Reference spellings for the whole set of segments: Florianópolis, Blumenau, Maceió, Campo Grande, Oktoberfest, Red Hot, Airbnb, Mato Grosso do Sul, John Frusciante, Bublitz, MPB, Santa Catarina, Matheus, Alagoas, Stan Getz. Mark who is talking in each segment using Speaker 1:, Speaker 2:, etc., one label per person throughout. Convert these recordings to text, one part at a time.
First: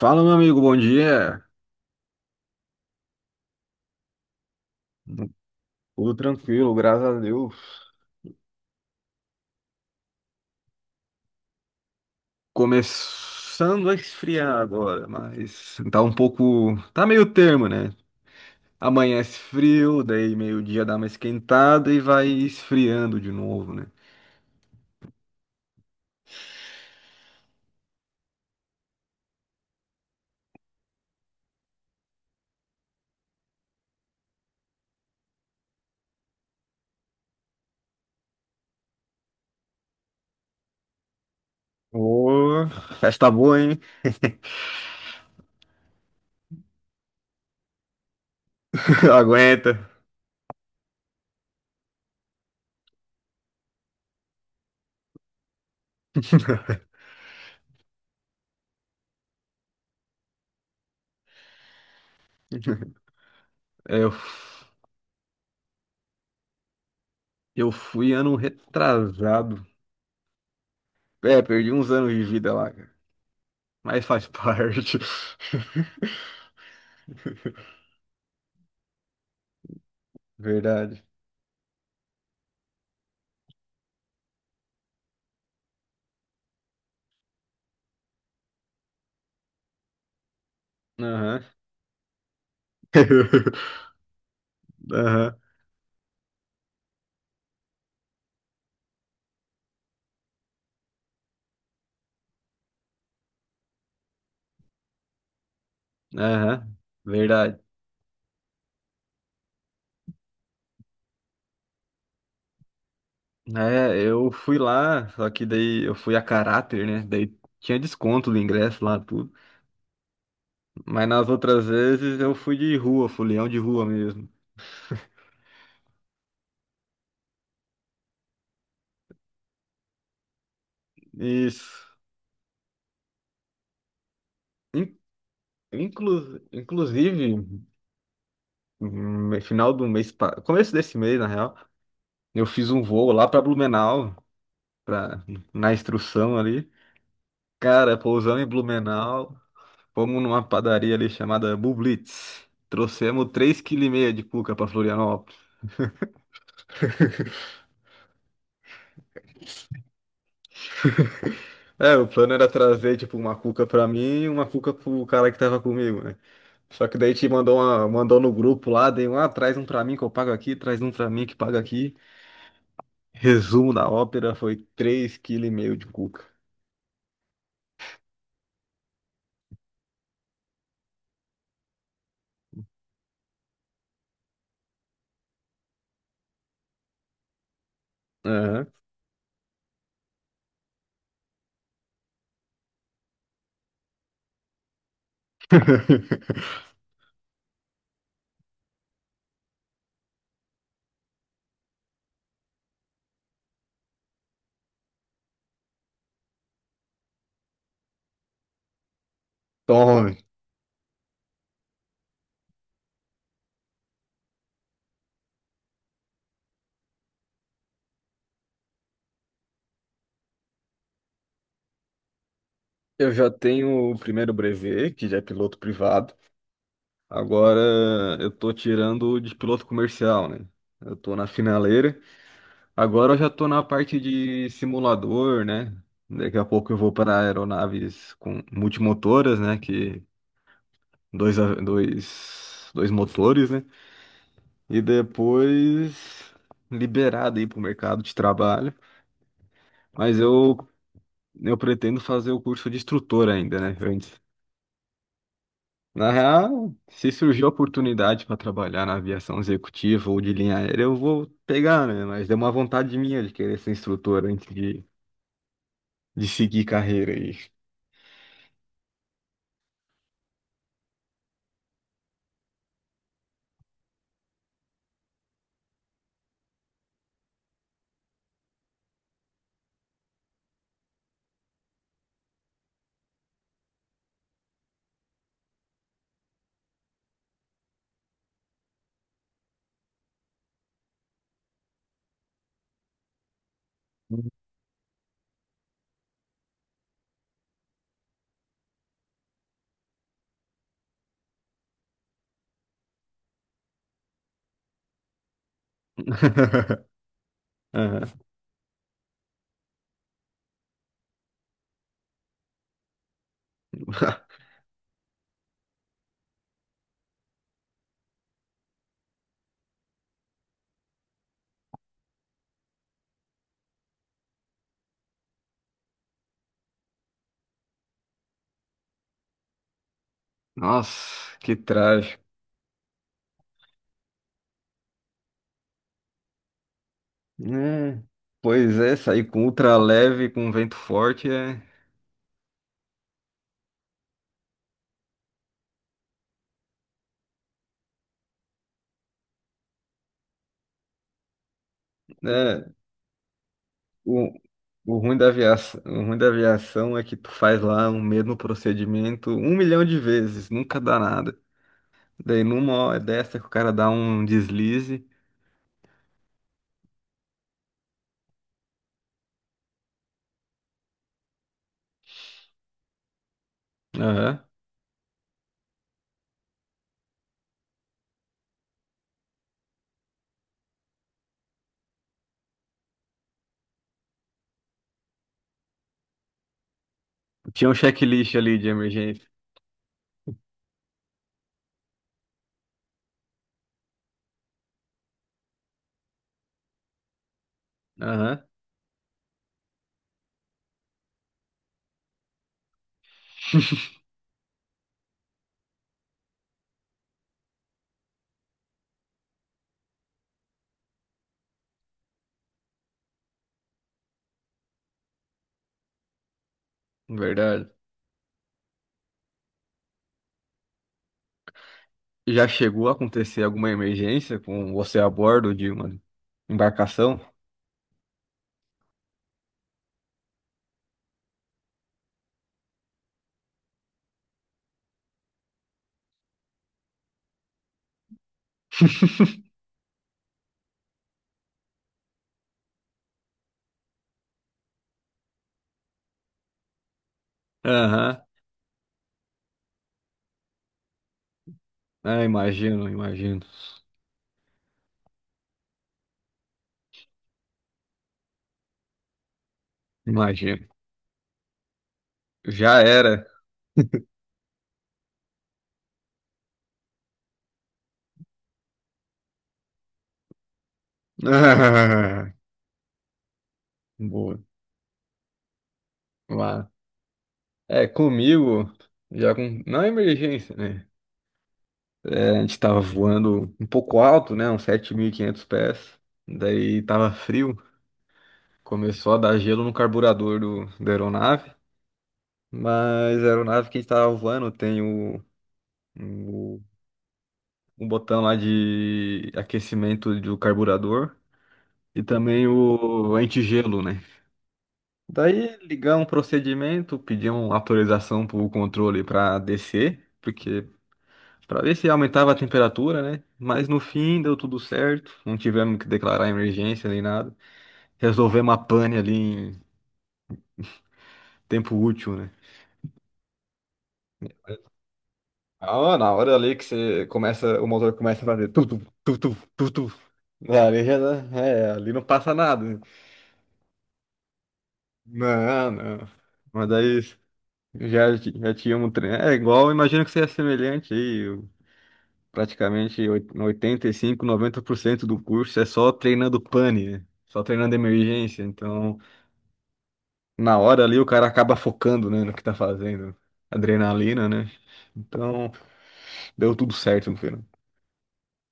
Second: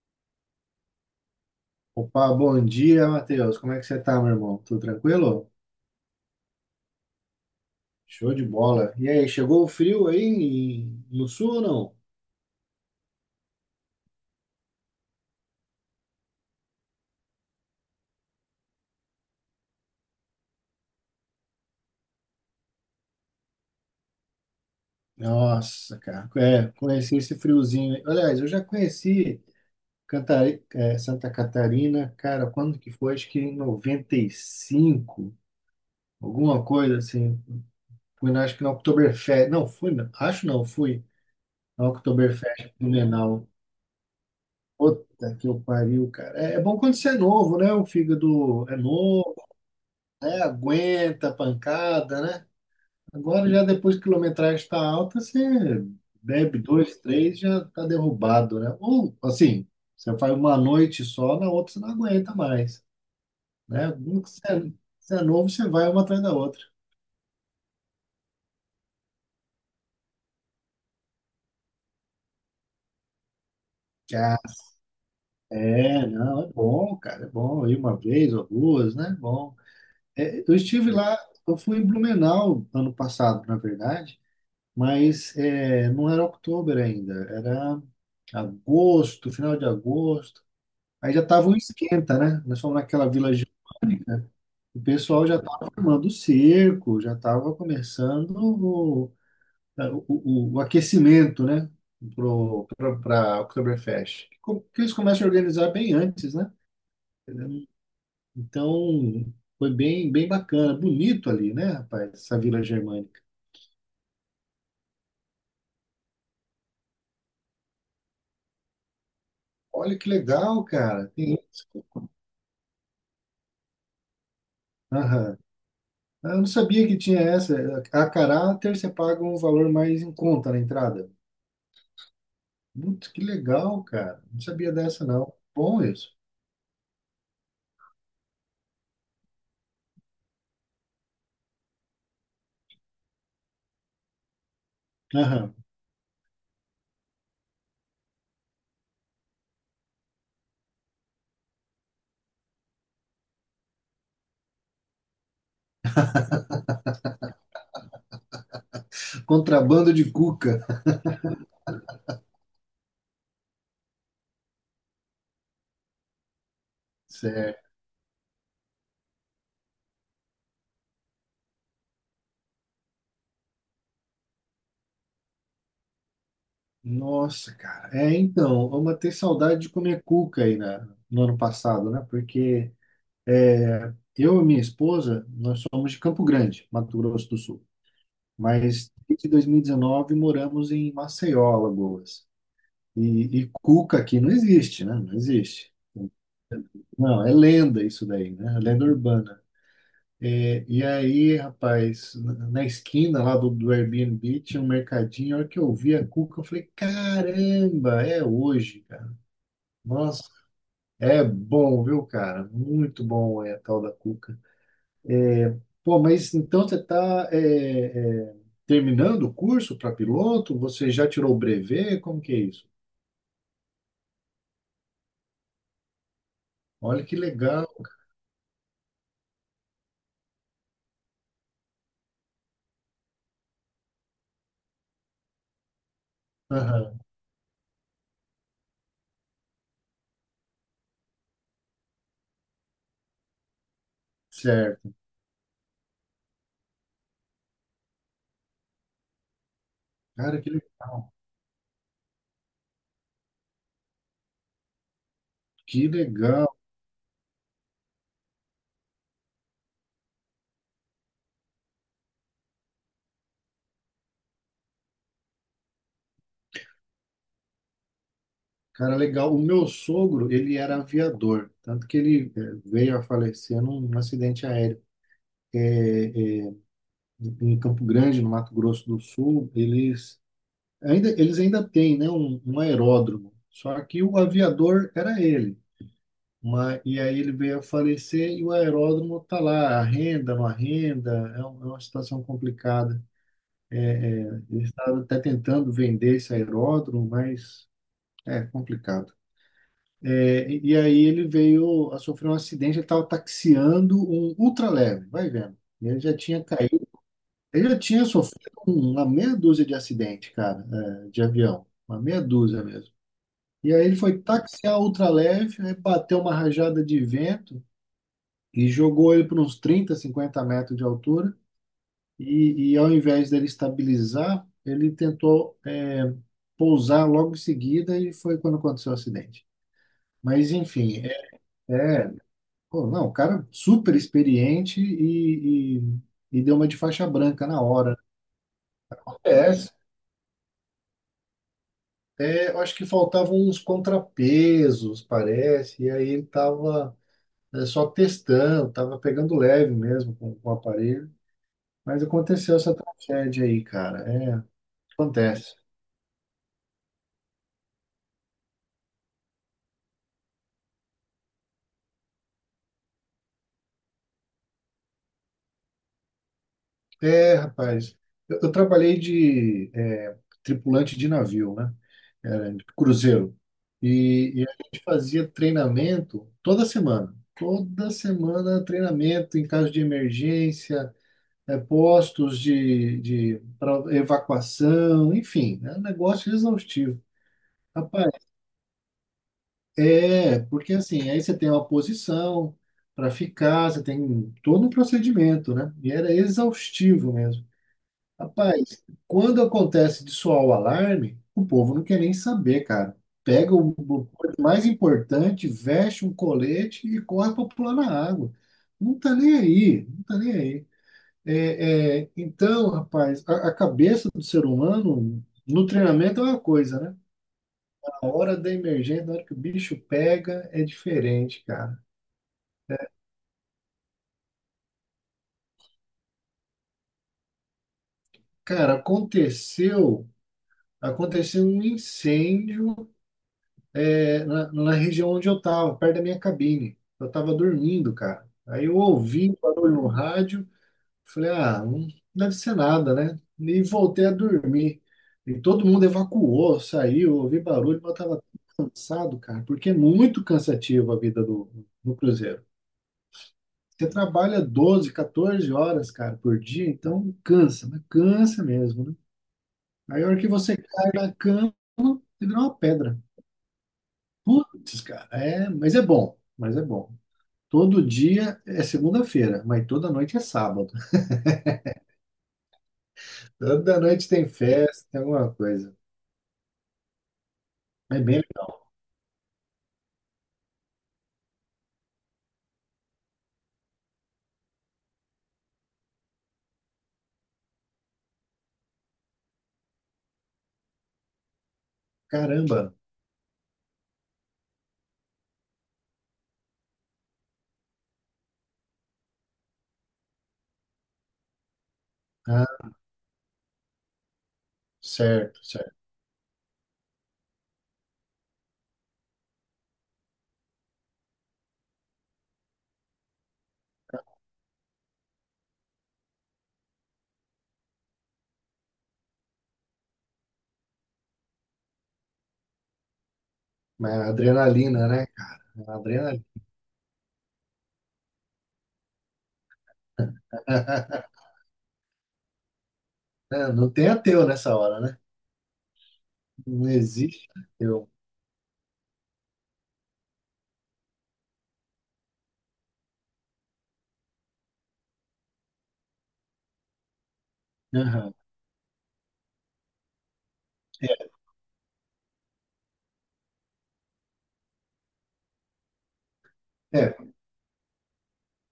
Speaker 1: Fala, meu amigo, bom dia.
Speaker 2: Opa, bom dia, Matheus. Como é que você tá, meu irmão? Tudo tranquilo?
Speaker 1: Tudo tranquilo, graças a Deus.
Speaker 2: Show de bola. E aí, chegou o frio aí no sul ou não?
Speaker 1: Começando a esfriar agora, mas tá um pouco. Tá meio termo, né? Amanhece frio, daí meio-dia dá uma esquentada e vai esfriando de novo, né?
Speaker 2: Nossa, cara, é, conheci esse friozinho aí. Aliás, eu já conheci Santa Catarina, cara, quando que foi? Acho que em 95, alguma coisa assim. Fui, acho que na Oktoberfest. Não, fui, não. Acho não, fui na Oktoberfest
Speaker 1: Ô,
Speaker 2: em
Speaker 1: festa
Speaker 2: Blumenau.
Speaker 1: boa, hein?
Speaker 2: Puta que eu pariu, cara. É bom quando você é novo, né? O fígado é novo.
Speaker 1: Aguenta.
Speaker 2: né? Aguenta a pancada, né? Agora já depois que a quilometragem está alta, você bebe dois, três, já está derrubado, né? Ou assim, você faz uma noite só, na outra você não aguenta mais, né?
Speaker 1: É, eu,
Speaker 2: Quando você é novo, você vai uma atrás da outra.
Speaker 1: eu fui ano retrasado. É, perdi uns anos de vida lá, cara. Mas faz
Speaker 2: Ah,
Speaker 1: parte.
Speaker 2: é, não, é bom, cara, é bom ir uma vez ou duas, né? É bom. É,
Speaker 1: Verdade.
Speaker 2: eu fui em Blumenau ano passado, na verdade. Mas é, não era outubro ainda, era agosto, final de agosto. Aí já
Speaker 1: Aham.
Speaker 2: tava um esquenta, né? Nós fomos naquela vila, o pessoal
Speaker 1: Aham.
Speaker 2: já estava formando o cerco, já estava começando o aquecimento, né? Para a Oktoberfest. Que eles começam a organizar bem antes, né?
Speaker 1: Aham. Verdade.
Speaker 2: Então foi bem, bem bacana, bonito ali, né, rapaz? Essa vila germânica.
Speaker 1: É, eu fui lá, só que daí eu fui a caráter, né? Daí tinha desconto do ingresso lá, tudo.
Speaker 2: Olha que legal, cara.
Speaker 1: Mas nas
Speaker 2: Tem
Speaker 1: outras
Speaker 2: isso.
Speaker 1: vezes eu fui de rua, fui leão de rua mesmo.
Speaker 2: Ah, eu não sabia que tinha essa. A caráter você paga um valor mais em conta na entrada.
Speaker 1: Isso.
Speaker 2: Putz, que legal, cara. Não sabia
Speaker 1: In-
Speaker 2: dessa, não. Bom isso.
Speaker 1: Inclusive, no final do mês, começo desse mês, na real, eu fiz um voo lá pra Blumenau, pra,
Speaker 2: Aham.
Speaker 1: na instrução ali. Cara, pousamos em Blumenau. Fomos numa padaria ali chamada Bublitz. Trouxemos 3,5 kg de cuca pra Florianópolis.
Speaker 2: Contrabando de cuca.
Speaker 1: É, o plano era trazer, tipo, uma cuca pra mim e uma cuca pro cara que tava comigo, né? Só que daí te mandou,
Speaker 2: Certo.
Speaker 1: uma, mandou no grupo lá, dei um, ah, traz um pra mim que eu pago aqui, traz um pra mim que paga aqui. Resumo da ópera foi 3,5 kg de cuca.
Speaker 2: Nossa, cara. É, então, vamos ter saudade de comer cuca aí no ano passado, né? Porque é, eu e minha esposa, nós somos de Campo Grande, Mato Grosso do Sul.
Speaker 1: Aham.
Speaker 2: Mas desde 2019 moramos em Maceió, Alagoas. E cuca aqui não existe, né? Não existe. Não, é lenda isso daí, né? É lenda urbana. É, e aí, rapaz, na esquina lá do Airbnb tinha um mercadinho. A hora que eu vi a cuca, eu falei: caramba, é hoje, cara.
Speaker 1: Tome.
Speaker 2: Nossa, é bom, viu, cara? Muito bom é a tal da cuca. É, pô, mas então você está terminando o curso para piloto? Você já tirou o brevet? Como que é isso?
Speaker 1: Eu já tenho o primeiro brevet, que já é piloto privado.
Speaker 2: Olha que
Speaker 1: Agora
Speaker 2: legal.
Speaker 1: eu tô tirando o de piloto comercial, né? Eu tô na finaleira. Agora eu já estou na parte de simulador, né? Daqui a pouco eu vou
Speaker 2: Aham,
Speaker 1: para aeronaves com multimotoras, né? Que dois, dois motores, né? E
Speaker 2: certo.
Speaker 1: depois liberado aí para o mercado de trabalho. Mas
Speaker 2: Cara, que
Speaker 1: eu,
Speaker 2: legal.
Speaker 1: eu pretendo fazer o curso de instrutor ainda, né? Antes.
Speaker 2: Que
Speaker 1: Na
Speaker 2: legal.
Speaker 1: real, se surgir a oportunidade para trabalhar na aviação executiva ou de linha aérea, eu vou pegar, né? Mas é uma vontade minha de querer ser instrutor antes de seguir carreira aí.
Speaker 2: Cara, legal. O meu sogro, ele era aviador, tanto que ele veio a falecer num acidente aéreo. É, é, Em Campo Grande, no Mato Grosso do Sul. Eles ainda têm, né, um aeródromo, só que o aviador era ele. Mas, e aí ele veio a falecer e o aeródromo está lá, arrenda, não arrenda, é, é uma situação complicada. Eles estavam até tentando vender esse aeródromo, mas é complicado. É, e aí ele veio a sofrer um acidente, ele estava taxiando um ultraleve, vai vendo. E ele já tinha caído, ele já tinha
Speaker 1: Aham.
Speaker 2: sofrido uma meia dúzia de acidente, cara, é, de avião, uma meia dúzia mesmo. E aí ele foi taxiar o ultraleve, aí bateu uma rajada de vento e jogou ele para uns 30, 50 metros de altura. E ao invés dele estabilizar, ele tentou, é, pousar logo em seguida e foi quando aconteceu o acidente. Mas enfim,
Speaker 1: Nossa, que
Speaker 2: é
Speaker 1: trágico.
Speaker 2: pô, não, o cara super experiente e deu uma de faixa branca na hora.
Speaker 1: É, pois é, sair com
Speaker 2: Acontece.
Speaker 1: ultra leve, com vento forte é,
Speaker 2: É, eu acho que faltavam uns contrapesos, parece, e aí ele estava só testando, estava pegando leve mesmo com o aparelho. Mas aconteceu
Speaker 1: né,
Speaker 2: essa tragédia aí, cara.
Speaker 1: o,
Speaker 2: É,
Speaker 1: o ruim da
Speaker 2: acontece.
Speaker 1: aviação, o ruim da aviação é que tu faz lá o mesmo procedimento um milhão de vezes, nunca dá nada. Daí numa hora dessa que o cara dá um deslize.
Speaker 2: É, rapaz, eu trabalhei de é, tripulante de navio, né? Era de cruzeiro. E
Speaker 1: Aham.
Speaker 2: a gente fazia treinamento toda semana. Toda semana treinamento em caso de emergência, postos de pra evacuação, enfim, é um negócio exaustivo.
Speaker 1: Tinha um
Speaker 2: Rapaz,
Speaker 1: checklist ali de emergência.
Speaker 2: é, porque assim, aí você tem uma posição para ficar, você tem todo um procedimento, né? E era exaustivo mesmo.
Speaker 1: Aham,
Speaker 2: Rapaz, quando acontece de soar o alarme, o povo não quer nem saber, cara. Pega o mais importante, veste um colete e corre para pular na água. Não tá nem aí, não tá nem aí. É, é, então, rapaz, a cabeça do ser humano no treinamento é uma coisa, né?
Speaker 1: verdade.
Speaker 2: A hora da emergência, na hora que o bicho pega, é diferente, cara.
Speaker 1: Já chegou a acontecer alguma emergência com você a bordo de uma embarcação?
Speaker 2: Cara, aconteceu um incêndio. Na, na região onde eu estava, perto da minha cabine. Eu estava dormindo, cara. Aí eu ouvi o barulho no rádio, falei, ah, não deve ser nada, né? E voltei a dormir. E todo mundo evacuou, saiu, eu ouvi barulho, mas eu
Speaker 1: Aham.
Speaker 2: estava cansado, cara, porque é muito cansativo a vida do
Speaker 1: Ah,
Speaker 2: cruzeiro.
Speaker 1: imagino, imagino.
Speaker 2: Você trabalha 12, 14 horas, cara, por dia, então cansa, mas cansa mesmo, né? Aí a hora que você
Speaker 1: Imagino.
Speaker 2: cai na cama, você vira uma
Speaker 1: Já
Speaker 2: pedra.
Speaker 1: era.
Speaker 2: Putz, cara, é, mas é bom, mas é bom. Todo dia é segunda-feira, mas toda noite é sábado.
Speaker 1: Ah,
Speaker 2: Toda noite tem
Speaker 1: boa.
Speaker 2: festa, tem alguma coisa.
Speaker 1: Lá. É,
Speaker 2: É bem legal.
Speaker 1: comigo, já com. Não é emergência, né? É, a gente tava voando um pouco alto, né? Uns 7.500 pés. Daí tava frio. Começou a dar gelo no carburador do, da aeronave.
Speaker 2: Caramba.
Speaker 1: Mas a aeronave que a gente tava voando tem o, o botão lá de aquecimento do carburador. E também
Speaker 2: Ah,
Speaker 1: o antigelo, né?
Speaker 2: certo,
Speaker 1: Daí
Speaker 2: certo.
Speaker 1: ligar um procedimento, pedir uma autorização para o controle para descer, porque para ver se aumentava a temperatura, né? Mas no fim deu tudo certo, não tivemos que declarar emergência nem nada. Resolvemos a pane ali em tempo útil, né?
Speaker 2: Mas a adrenalina, né? A
Speaker 1: Ah, na
Speaker 2: adrenalina.
Speaker 1: hora ali que você começa, o motor começa a fazer tudo, tudo, tudo. Ali já,
Speaker 2: É,
Speaker 1: é, ali não passa nada. Né?
Speaker 2: Não tem ateu nessa hora, né?
Speaker 1: Não, não.
Speaker 2: Não
Speaker 1: Mas daí
Speaker 2: existe ateu.
Speaker 1: já, já tínhamos treino. É igual, imagino que seja semelhante aí. Praticamente 85, 90% do curso é só treinando pane, né? Só treinando
Speaker 2: Aham.
Speaker 1: emergência. Então, na hora ali, o cara acaba focando, né, no que tá fazendo. Adrenalina, né? Então, deu tudo
Speaker 2: É, é,
Speaker 1: certo no final.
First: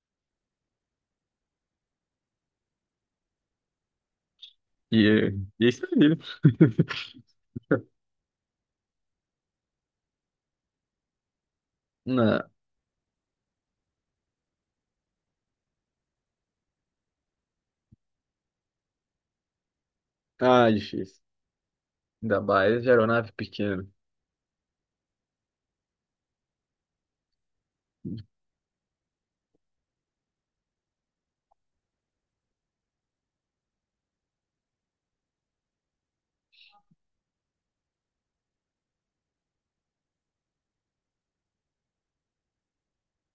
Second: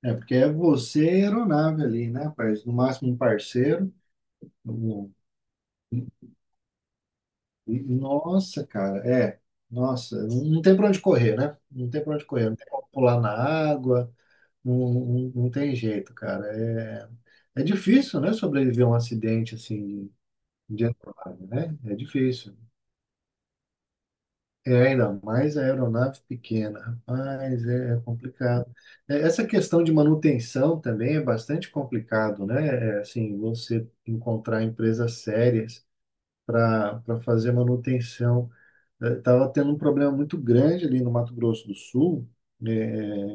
Speaker 2: é, porque é você e a aeronave ali, né, parceiro? No máximo um parceiro.
Speaker 1: E,
Speaker 2: Um-
Speaker 1: é- e é isso aí.
Speaker 2: Nossa, cara, é. Nossa, não tem pra onde correr, né? Não tem pra onde
Speaker 1: Na...
Speaker 2: correr, não tem como pular na água. Não, não, não tem jeito, cara. É difícil, né, sobreviver a um acidente assim
Speaker 1: Ah,
Speaker 2: de
Speaker 1: difícil.
Speaker 2: aeronave, né? É
Speaker 1: Ainda
Speaker 2: difícil.
Speaker 1: mais de aeronave pequena.
Speaker 2: É ainda mais a aeronave pequena. Rapaz, é complicado. É, essa questão de manutenção também é bastante complicado, né? É, assim, você encontrar empresas sérias para fazer manutenção. Estava tendo um problema muito grande ali no Mato Grosso do Sul, né,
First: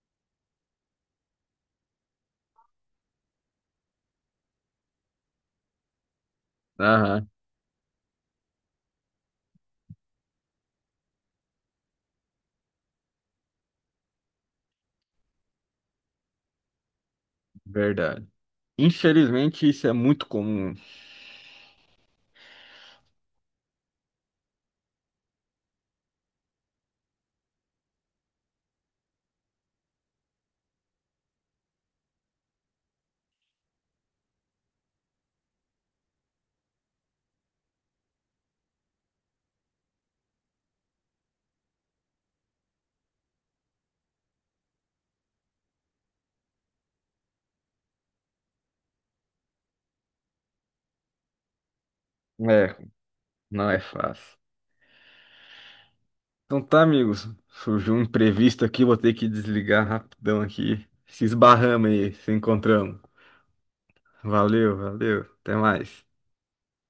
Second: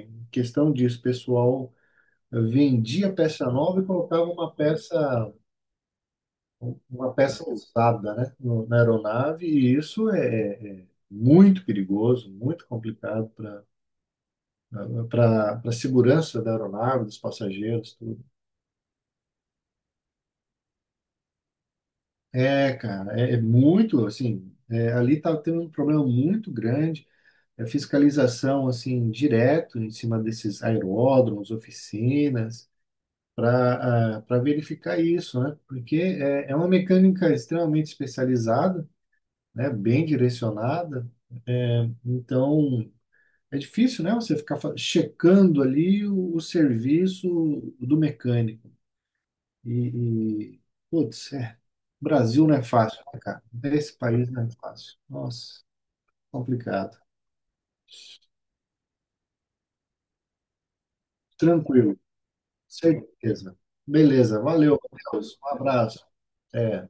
Speaker 2: em questão disso, pessoal vendia peça nova e colocava uma peça, uma
Speaker 1: Aham,
Speaker 2: peça usada, né, na aeronave, e isso é muito perigoso, muito complicado para a segurança da aeronave, dos passageiros, tudo.
Speaker 1: verdade. Infelizmente, isso é muito comum.
Speaker 2: É, cara, é muito, assim, é, ali tá tendo um problema muito grande, é fiscalização, assim, direto em cima desses aeródromos, oficinas, para verificar isso, né? Porque é uma mecânica extremamente especializada, né? Bem direcionada, é, então é difícil, né? Você ficar checando ali o serviço do mecânico e putz, Brasil não é
Speaker 1: É,
Speaker 2: fácil, né, cara?
Speaker 1: não é
Speaker 2: Esse país
Speaker 1: fácil.
Speaker 2: não é fácil. Nossa,
Speaker 1: Então tá,
Speaker 2: complicado.
Speaker 1: amigos. Surgiu um imprevisto aqui, vou ter que desligar rapidão aqui. Se esbarramos
Speaker 2: Tranquilo,
Speaker 1: aí, se encontramos.
Speaker 2: certeza. Beleza,
Speaker 1: Valeu,
Speaker 2: valeu,
Speaker 1: valeu.
Speaker 2: Matheus. Um
Speaker 1: Até mais.
Speaker 2: abraço. É.